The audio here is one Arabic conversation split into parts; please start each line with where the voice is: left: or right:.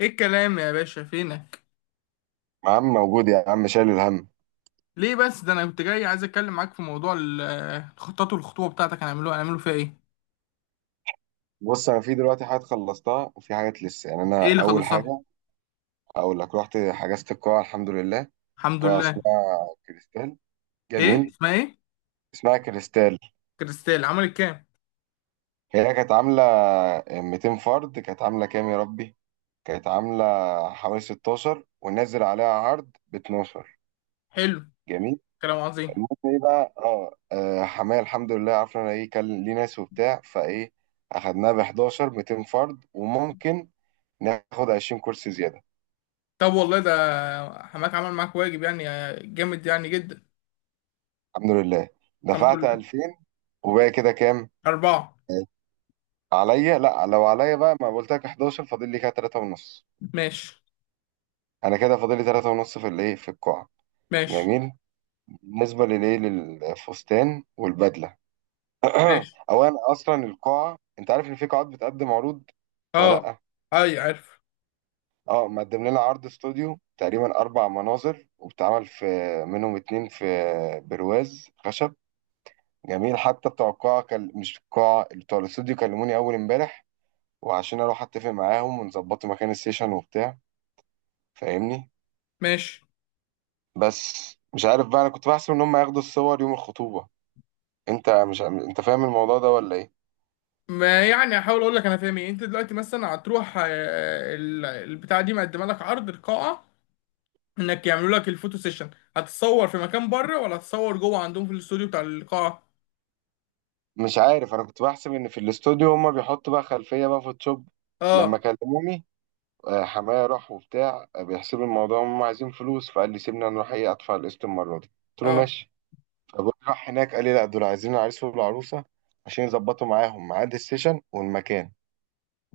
left: ايه الكلام يا باشا؟ فينك؟
right: يا عم موجود، يا عم شايل الهم.
left: ليه بس؟ ده انا كنت جاي عايز اتكلم معاك في موضوع الخطط والخطوبه بتاعتك. هنعملوا فيها ايه؟
right: بص، انا في دلوقتي حاجات خلصتها وفي حاجات لسه، يعني انا
left: ايه اللي
right: اول
left: خلصتها؟
right: حاجه اقول لك: رحت حجزت القاعه، الحمد لله.
left: الحمد
right: قاعه اسمها
left: لله.
right: كريستال.
left: ايه
right: جميل،
left: اسمها ايه؟
right: اسمها كريستال.
left: كريستال عملت كام؟
right: هي كانت عامله 200 فرد، كانت عامله كام يا ربي، كانت عامله حوالي 16، ونزل عليها عرض ب 12.
left: حلو.
right: جميل.
left: كلام
right: المهم
left: عظيم.
right: ايه بقى، حماية الحمد لله عرفنا انا ايه كان ليه ناس وبتاع، فايه اخدناها ب 11، 200 فرد، وممكن ناخد 20 كرسي زياده.
left: طب والله، ده حماك عمل معاك واجب يعني. جامد يعني جدا.
right: الحمد لله
left: الحمد
right: دفعت
left: لله.
right: 2000، وباقي كده كام
left: أربعة.
right: عليا؟ لا، لو عليا بقى ما قلت لك 11، فاضل لي كده 3 ونص.
left: ماشي،
right: انا كده فاضل لي 3 ونص في الايه، في القاعة.
left: ماشي،
right: جميل. بالنسبة للايه، للفستان والبدلة،
left: ماشي.
right: اولا اصلا القاعة انت عارف ان في قاعات بتقدم عروض ولا
left: اه.
right: لا؟
left: اي عارف.
right: اه، مقدم لنا عرض استوديو تقريبا اربع مناظر، وبتعمل في منهم اتنين في برواز خشب. جميل، حتى بتوع القاعة كان، مش القاعة، بتوع الاستوديو كلموني اول امبارح، وعشان اروح اتفق معاهم ونظبط مكان السيشن وبتاع، فاهمني؟
left: ماشي.
right: بس مش عارف بقى، انا كنت بحسب ان هم ياخدوا الصور يوم الخطوبة. انت مش، انت فاهم الموضوع ده ولا ايه؟
left: ما يعني هحاول اقول لك انا فاهم ايه. انت دلوقتي مثلا هتروح، البتاعه دي مقدمه لك عرض القاعه، انك يعملوا لك الفوتو سيشن. هتصور في مكان بره ولا هتصور جوه عندهم في الاستوديو بتاع القاعه؟
right: مش عارف، انا كنت بحسب ان في الاستوديو هم بيحطوا بقى خلفية بقى فوتوشوب. لما
left: اه.
right: كلموني حماية راح وبتاع بيحسبوا الموضوع، هم عايزين فلوس، فقال لي سيبني انا اروح ايه، ادفع القسط المرة دي. قلت له
left: اه.
right: ماشي. فبقول راح هناك، قال لي لا، دول عايزين العريس والعروسة عشان يظبطوا معاهم ميعاد السيشن والمكان.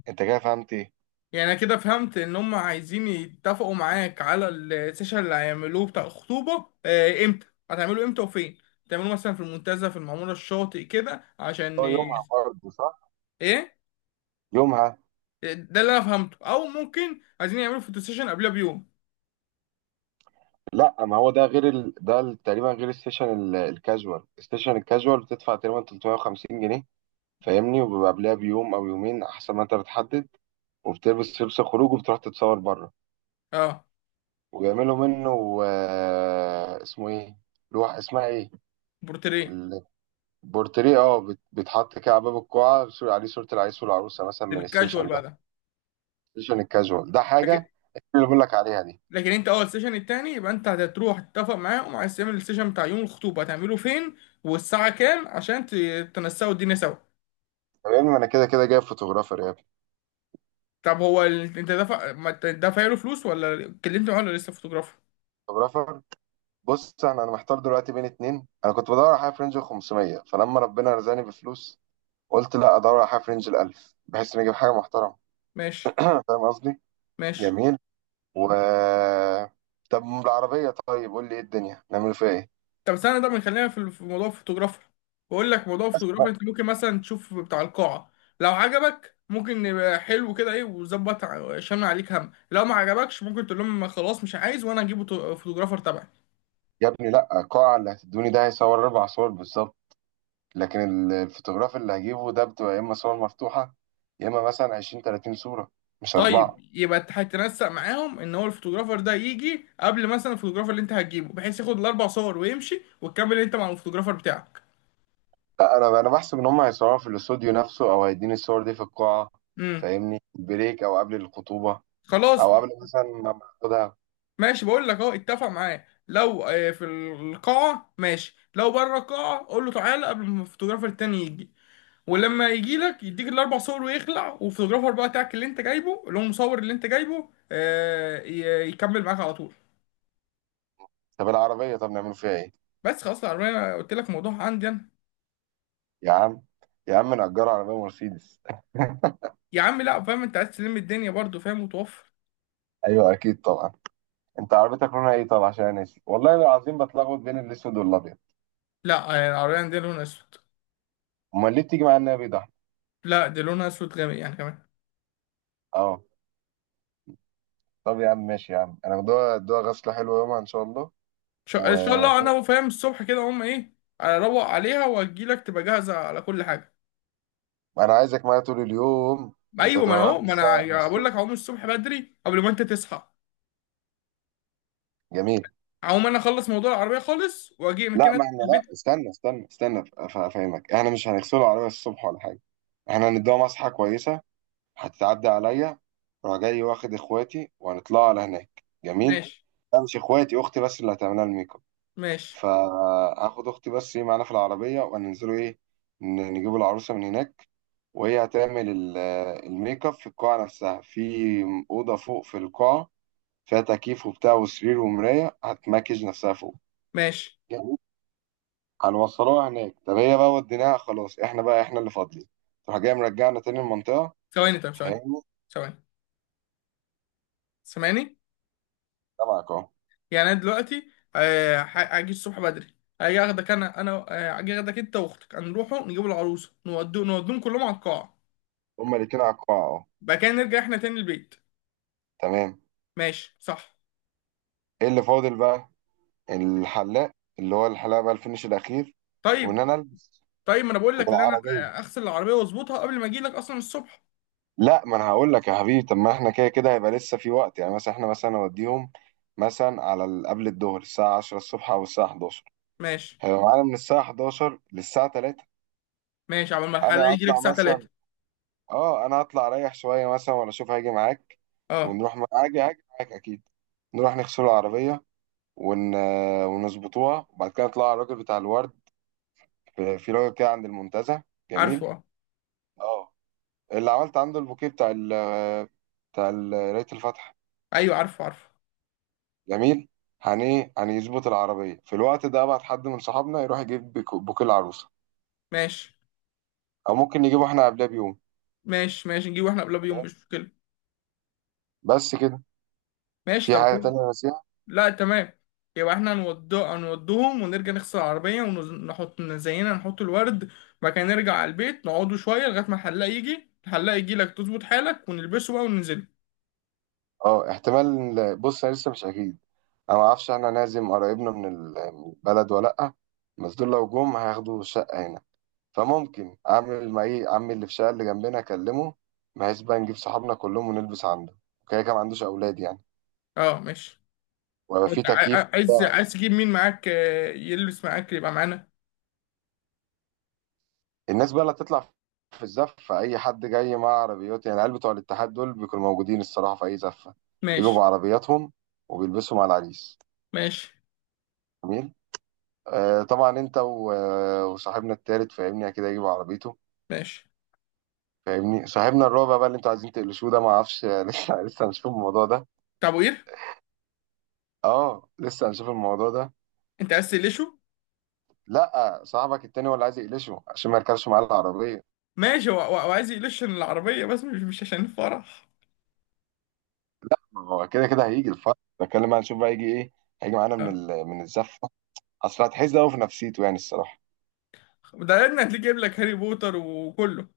right: انت كده فهمت ايه؟
left: يعني انا كده فهمت ان هم عايزين يتفقوا معاك على السيشن اللي هيعملوه بتاع الخطوبه. امتى هتعملوه؟ امتى وفين تعملوه؟ مثلا في المنتزه، في المعموره، الشاطئ كده، عشان
right: هو يومها برضه صح؟
left: ايه.
right: يومها.
left: ده اللي انا فهمته، او ممكن عايزين يعملوا فوتو سيشن قبلها بيوم.
right: لا، ما هو ده غير تقريبا غير السيشن الكاجوال. السيشن الكاجوال بتدفع تقريبا 350 جنيه، فاهمني، وبيبقى قبلها بيوم او يومين، احسن ما انت بتحدد، وبتلبس لبس الخروج وبتروح تتصور بره،
left: اه.
right: وبيعملوا منه اسمه ايه، لوح اسمها ايه،
left: بورتريه.
right: البورتريه. اه، بيتحط كده على باب القاعه، بيصير عليه صوره العريس والعروسه مثلا
left: ده
right: من
left: بالكاجوال
right: السيشن ده.
left: بقى ده.
right: السيشن الكاجوال ده حاجه اللي بقول لك عليها دي.
left: لكن انت اول سيشن، التاني يبقى انت هتروح تتفق معاهم، عايز تعمل السيشن بتاع يوم الخطوبه هتعمله فين والساعه كام؟ عشان تنسقوا الدنيا سوا.
right: طب يا ابني ما انا كده كده جايب فوتوغرافر يا ابني،
left: طب هو ال... انت دفع ما انت دافع له فلوس، ولا اتكلمت معاه، ولا لسه فوتوغرافر؟
right: فوتوغرافر. بص انا محتار دلوقتي بين اتنين. انا كنت بدور على حاجه في رينج ال 500، فلما ربنا رزقني بفلوس قلت لا، ادور على حاجه في رينج ال 1000، بحيث اني اجيب حاجه محترمه.
left: ماشي.
right: فاهم قصدي؟
left: ماشي.
right: جميل. و، طب بالعربيه، طيب قول لي ايه الدنيا نعمل فيها ايه؟
left: طب استنى. طب خلينا في موضوع الفوتوغرافر. بقول لك موضوع
right: بس
left: الفوتوغرافر،
right: بقى.
left: انت ممكن مثلا تشوف بتاع القاعه. لو عجبك ممكن يبقى حلو كده، ايه وظبط، شامل عليك هم. لو ما عجبكش ممكن تقول لهم خلاص مش عايز، وانا هجيب فوتوغرافر تبعي.
right: يا ابني لا، القاعه اللي هتدوني ده هيصور اربع صور بالظبط، لكن الفوتوغراف اللي هجيبه ده بتبقى يا اما صور مفتوحه، يا اما مثلا 20، 30 صوره، مش
left: طيب
right: اربعه.
left: يبقى انت هتنسق معاهم ان هو الفوتوغرافر ده يجي قبل مثلا الفوتوغرافر اللي انت هتجيبه، بحيث ياخد الاربع صور ويمشي، وتكمل انت مع الفوتوغرافر بتاعك.
right: لا، انا بحسب ان هم هيصوروا في الاستوديو نفسه، او هيديني الصور دي في القاعه،
left: امم.
right: فاهمني، بريك او قبل الخطوبه،
left: خلاص.
right: او قبل مثلا ما باخدها.
left: ماشي، بقول لك اهو، اتفق معاه. لو في القاعة ماشي، لو بره القاعة قول له تعالى قبل ما الفوتوغرافر التاني يجي. ولما يجي لك يديك الاربع صور ويخلع، والفوتوغرافر بقى بتاعك اللي انت جايبه، اللي هو المصور اللي انت جايبه، يكمل معاك على طول.
right: طب العربيه، طب نعمل فيها ايه؟
left: بس خلاص، العربية قلت لك موضوع عندي انا.
right: يا عم يا عم نأجر عربيه مرسيدس.
left: يا عم لا، فاهم انت عايز تلم الدنيا برضه، فاهم وتوفر.
right: ايوه اكيد طبعا. انت عربيتك لونها ايه طب، عشان أنا ناسي والله العظيم، بتلخبط بين الاسود والابيض.
left: لا، يعني العربية عندنا لونها اسود.
right: امال ليه بتيجي معايا النبي ده؟
left: لا، دي لونها اسود جامد يعني كمان.
right: اه. طب يا عم ماشي يا عم، انا بدوها ادوها غسله حلوه يومها ان شاء الله.
left: ان شاء
right: وانا
left: الله، انا وفاهم الصبح كده هم ايه. اروق عليها واجيلك تبقى جاهزة على كل حاجة.
right: عايزك معايا طول اليوم، انت
left: ايوه، ما
right: تبقى
left: انا
right: معايا
left: اهو،
right: من
left: ما
right: الساعه، من
left: انا بقول
right: الصبح.
left: لك هقوم الصبح بدري قبل ما انت تصحى.
right: جميل.
left: هقوم انا اخلص موضوع العربية خالص واجي من
right: لا
left: كده
right: ما احنا، لا
left: البيت.
right: استنى استنى استنى افهمك، احنا مش هنغسله العربية الصبح ولا حاجة، احنا هنديها مسحة كويسة، هتتعدي عليا، راح جاي واخد اخواتي وهنطلع على هناك. جميل.
left: ماشي،
right: لا، مش اخواتي، اختي بس اللي هتعملها الميك اب،
left: ماشي،
right: فهاخد اختي بس ايه معانا في العربية، وهننزلوا ايه، نجيبوا العروسة من هناك، وهي هتعمل الميك اب في القاعة نفسها، في أوضة فوق في القاعة، فيها تكييف وبتاع وسرير ومراية، هتماكج نفسها فوق،
left: ماشي.
right: هنوصلوها هناك. طب هي بقى وديناها خلاص، احنا بقى احنا اللي فاضلين، تروح جاي مرجعنا تاني المنطقة،
left: ثواني، طب ثواني.
right: فاهمني؟
left: ثواني. سامعني؟
right: سامعك اهو.
left: يعني انا دلوقتي، هاجي الصبح بدري. هاجي اخدك، انا هاجي اخدك انت واختك، هنروحوا نجيب العروسه، نودوهم كلهم على القاعه.
right: هما الاتنين على القاع اهو.
left: بعد كده نرجع احنا تاني البيت.
right: تمام.
left: ماشي صح؟
right: ايه اللي فاضل بقى؟ الحلاق، اللي هو الحلاق بقى الفينش الاخير، وان
left: طيب.
right: انا البس.
left: طيب. ما انا بقول لك ان انا
right: والعربية،
left: اغسل العربيه واظبطها قبل ما اجي لك اصلا الصبح.
right: لا ما انا هقول لك يا حبيبي، طب ما احنا كده كده هيبقى لسه في وقت، يعني مثلا احنا مثلا نوديهم مثلا على قبل الظهر الساعة 10 الصبح او الساعة 11،
left: ماشي.
right: هيبقى معانا من الساعة 11 للساعة 3.
left: ماشي عبال ما
right: انا
left: الحلاق يجي لك
right: هطلع
left: الساعه
right: مثلا،
left: 3.
right: اه انا هطلع اريح شويه مثلا، ولا اشوف هاجي معاك؟
left: اه
right: ونروح هاجي معاك اكيد، نروح نغسل العربيه ون... ونظبطوها، وبعد كده نطلع على الراجل بتاع الورد، في راجل كده عند المنتزه.
left: عارفه.
right: جميل.
left: اه.
right: اه، اللي عملت عنده البوكيه بتاع قرايه الفاتحه.
left: ايوه، عارفه، عارفه.
right: جميل. هن ايه، هنظبط العربيه في الوقت ده، ابعت حد من صحابنا يروح يجيب بوكيه العروسه،
left: ماشي،
right: او ممكن نجيبه احنا قبلها بيوم.
left: ماشي، ماشي. نجيبه احنا قبلها بيوم، مش مشكله.
right: بس كده.
left: ماشي.
right: في
left: طب
right: حاجه
left: كده.
right: تانية بس.
left: لا، تمام. يبقى احنا هنودوهم، ونرجع نغسل العربية، ونحط زينا، نحط الورد. بعد كده نرجع على البيت، نقعدوا شوية لغاية ما الحلاق يجي. الحلاق يجي لك، تظبط حالك ونلبسه بقى وننزل.
right: اه، احتمال، بص انا لسه مش اكيد، انا ما اعرفش احنا نعزم قرايبنا من من البلد ولا لا، بس دول لو جم هياخدوا شقه هنا، فممكن اعمل مع ايه عمي اللي في الشقه اللي جنبنا اكلمه، بحيث بقى نجيب صحابنا كلهم ونلبس عنده، وكده كده ما عندوش اولاد يعني،
left: اه، ماشي.
right: ويبقى في
left: وانت ع-
right: تكييف
left: ع- عايز
right: وبتاع.
left: عايز تجيب مين معاك، يلبس معاك يبقى معانا.
right: الناس بقى اللي هتطلع في الزفه، اي حد جاي مع عربيات، يعني العيال بتوع الاتحاد دول بيكونوا موجودين الصراحه في اي زفه، بيجوا
left: ماشي،
right: بعربياتهم وبيلبسوا مع العريس.
left: ماشي،
right: جميل. آه طبعا، انت وصاحبنا التالت، فاهمني، اكيد هيجيب عربيته،
left: ماشي.
right: فاهمني، صاحبنا الرابع بقى اللي انتوا عايزين تقلشوه ده ما اعرفش. لسه لسه هنشوف الموضوع ده.
left: طب وقير.
right: اه، لسه هنشوف الموضوع ده.
left: انت عايز تقلشه؟
right: لا، صاحبك التاني هو اللي عايز يقلشه عشان ما يركبش معاه العربيه.
left: ماشي. هو عايز يقلش عشان العربية بس، مش عشان الفرح.
right: ما هو كده كده هيجي الفرق، بتكلم بقى، نشوف بقى يجي ايه. هيجي معانا
left: اه.
right: من الزفه، اصل هتحس قوي في نفسيته يعني الصراحه.
left: ده ابني، هتلاقيه جايب لك هاري بوتر وكله.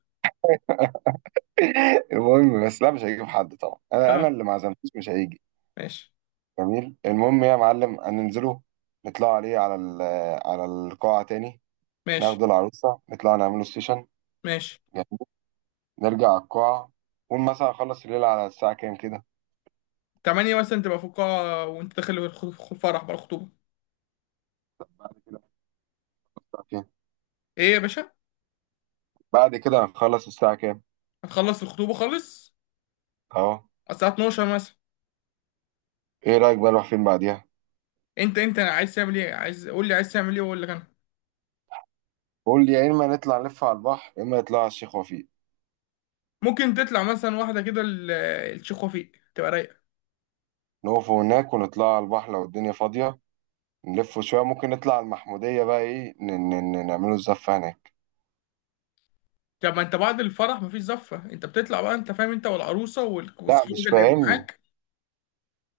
right: المهم بس، لا مش هيجيب حد طبعا، انا انا
left: اه،
right: اللي ما عزمتوش مش هيجي.
left: ماشي.
right: جميل. المهم يا معلم هننزله، نطلع عليه على القاعه تاني،
left: ماشي،
right: ناخد العروسة نطلع نعمله سيشن.
left: ماشي.
right: جميل. نرجع على القاعة، قول مثلا أخلص الليلة على الساعة كام كده؟
left: تمانية مثلا تبقى في القاعة، وانت داخل في الفرح بقى، الخطوبة.
right: بعد كده، الساعة كام،
left: ايه يا باشا؟
right: بعد كده هنخلص الساعة كام؟
left: هتخلص الخطوبة خالص
right: أهو.
left: على الساعة 12 مثلا.
right: إيه رأيك بقى نروح فين بعديها؟
left: انت عايز تعمل ايه؟ عايز قول لي عايز تعمل ايه، واقول لك انا.
right: قول لي، يا إما نطلع نلف على البحر، يا إما نطلع على الشيخ وفيق،
left: ممكن تطلع مثلا واحدة كده، الشيخ وفيق تبقى رايقة.
right: نقف هناك ونطلع على البحر لو الدنيا فاضية، نلف شوية، ممكن نطلع على المحمودية بقى إيه، نعمله الزفة هناك.
left: طب ما انت بعد الفرح مفيش زفة، انت بتطلع بقى، انت فاهم، انت والعروسة
right: لا
left: واصحابك
right: مش
left: اللي هيبقوا
right: فاهمني،
left: معاك.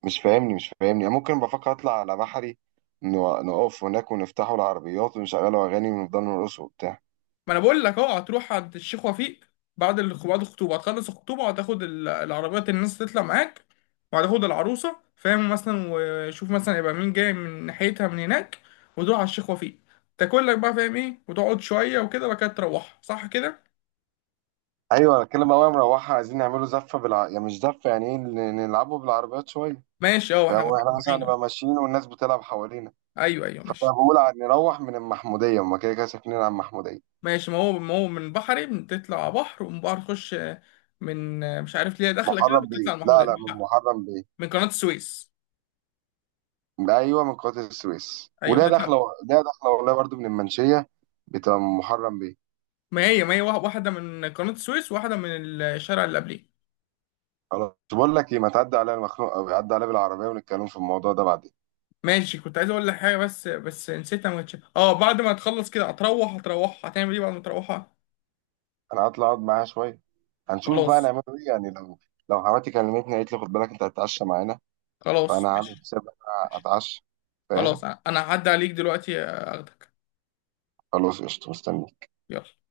right: مش فاهمني، مش فاهمني أنا، ممكن بفكر أطلع على بحري، نقف هناك ونفتحوا العربيات ونشغلوا أغاني ونفضل نرقص وبتاع.
left: ما انا بقول لك، اه، هتروح عند الشيخ وفيق. بعد الخطوبه هتخلص الخطوبه، وهتاخد العربيات اللي الناس تطلع معاك، وهتاخد العروسه، فاهم؟ مثلا، وشوف مثلا يبقى مين جاي من ناحيتها من هناك، وتروح على الشيخ وفيق، تاكل لك بقى فاهم ايه، وتقعد شويه وكده، بعد كده تروح. صح كده؟
right: ايوه انا اتكلم بقى مروحه، عايزين نعمله زفه يعني مش زفه، يعني ايه، نلعبه بالعربيات شويه،
left: ماشي، اه،
right: فهو
left: واحنا
right: احنا مثلا
left: رايحين أهو.
right: هنبقى ماشيين والناس بتلعب حوالينا،
left: ايوه، ايوه
right: فانا
left: ماشي.
right: بقول عن نروح من المحموديه، هما كده كده ساكنين على المحموديه.
left: ماشي. ما هو من بحري بتطلع بحر، ومن بحر تخش. مش عارف ليه داخله كده،
right: محرم بيه،
left: بتطلع على
right: لا
left: محمود.
right: لا، من محرم بيه.
left: من قناه السويس.
right: ايوه من قناه السويس،
left: ايوه
right: وليها
left: بتطلع.
right: داخله، ليها داخله والله، برضو من المنشيه، بتبقى من محرم بيه.
left: ما هي واحدة من قناة السويس، واحدة من الشارع اللي قبليه.
right: خلاص، بقول لك ايه، ما تعدي عليا أنا مخنوق، او عدي عليا بالعربيه ونتكلم في الموضوع ده بعدين.
left: ماشي. كنت عايز اقول لك حاجة بس نسيتها. ما كنتش. اه، بعد ما تخلص كده هتروح هتعمل ايه بعد ما تروحها؟
right: انا هطلع اقعد معاها شويه، هنشوف بقى
left: خلاص.
right: نعمله ايه، يعني لو، لو حماتي كلمتني قالت لي خد بالك انت هتتعشى معانا، فانا
left: خلاص،
right: عامل
left: ماشي.
right: حساب إن انا
left: ماشي.
right: اتعشى. فاهم.
left: خلاص، انا هعدي عليك دلوقتي، اخدك.
right: خلاص قشطة، مستني.
left: يلا.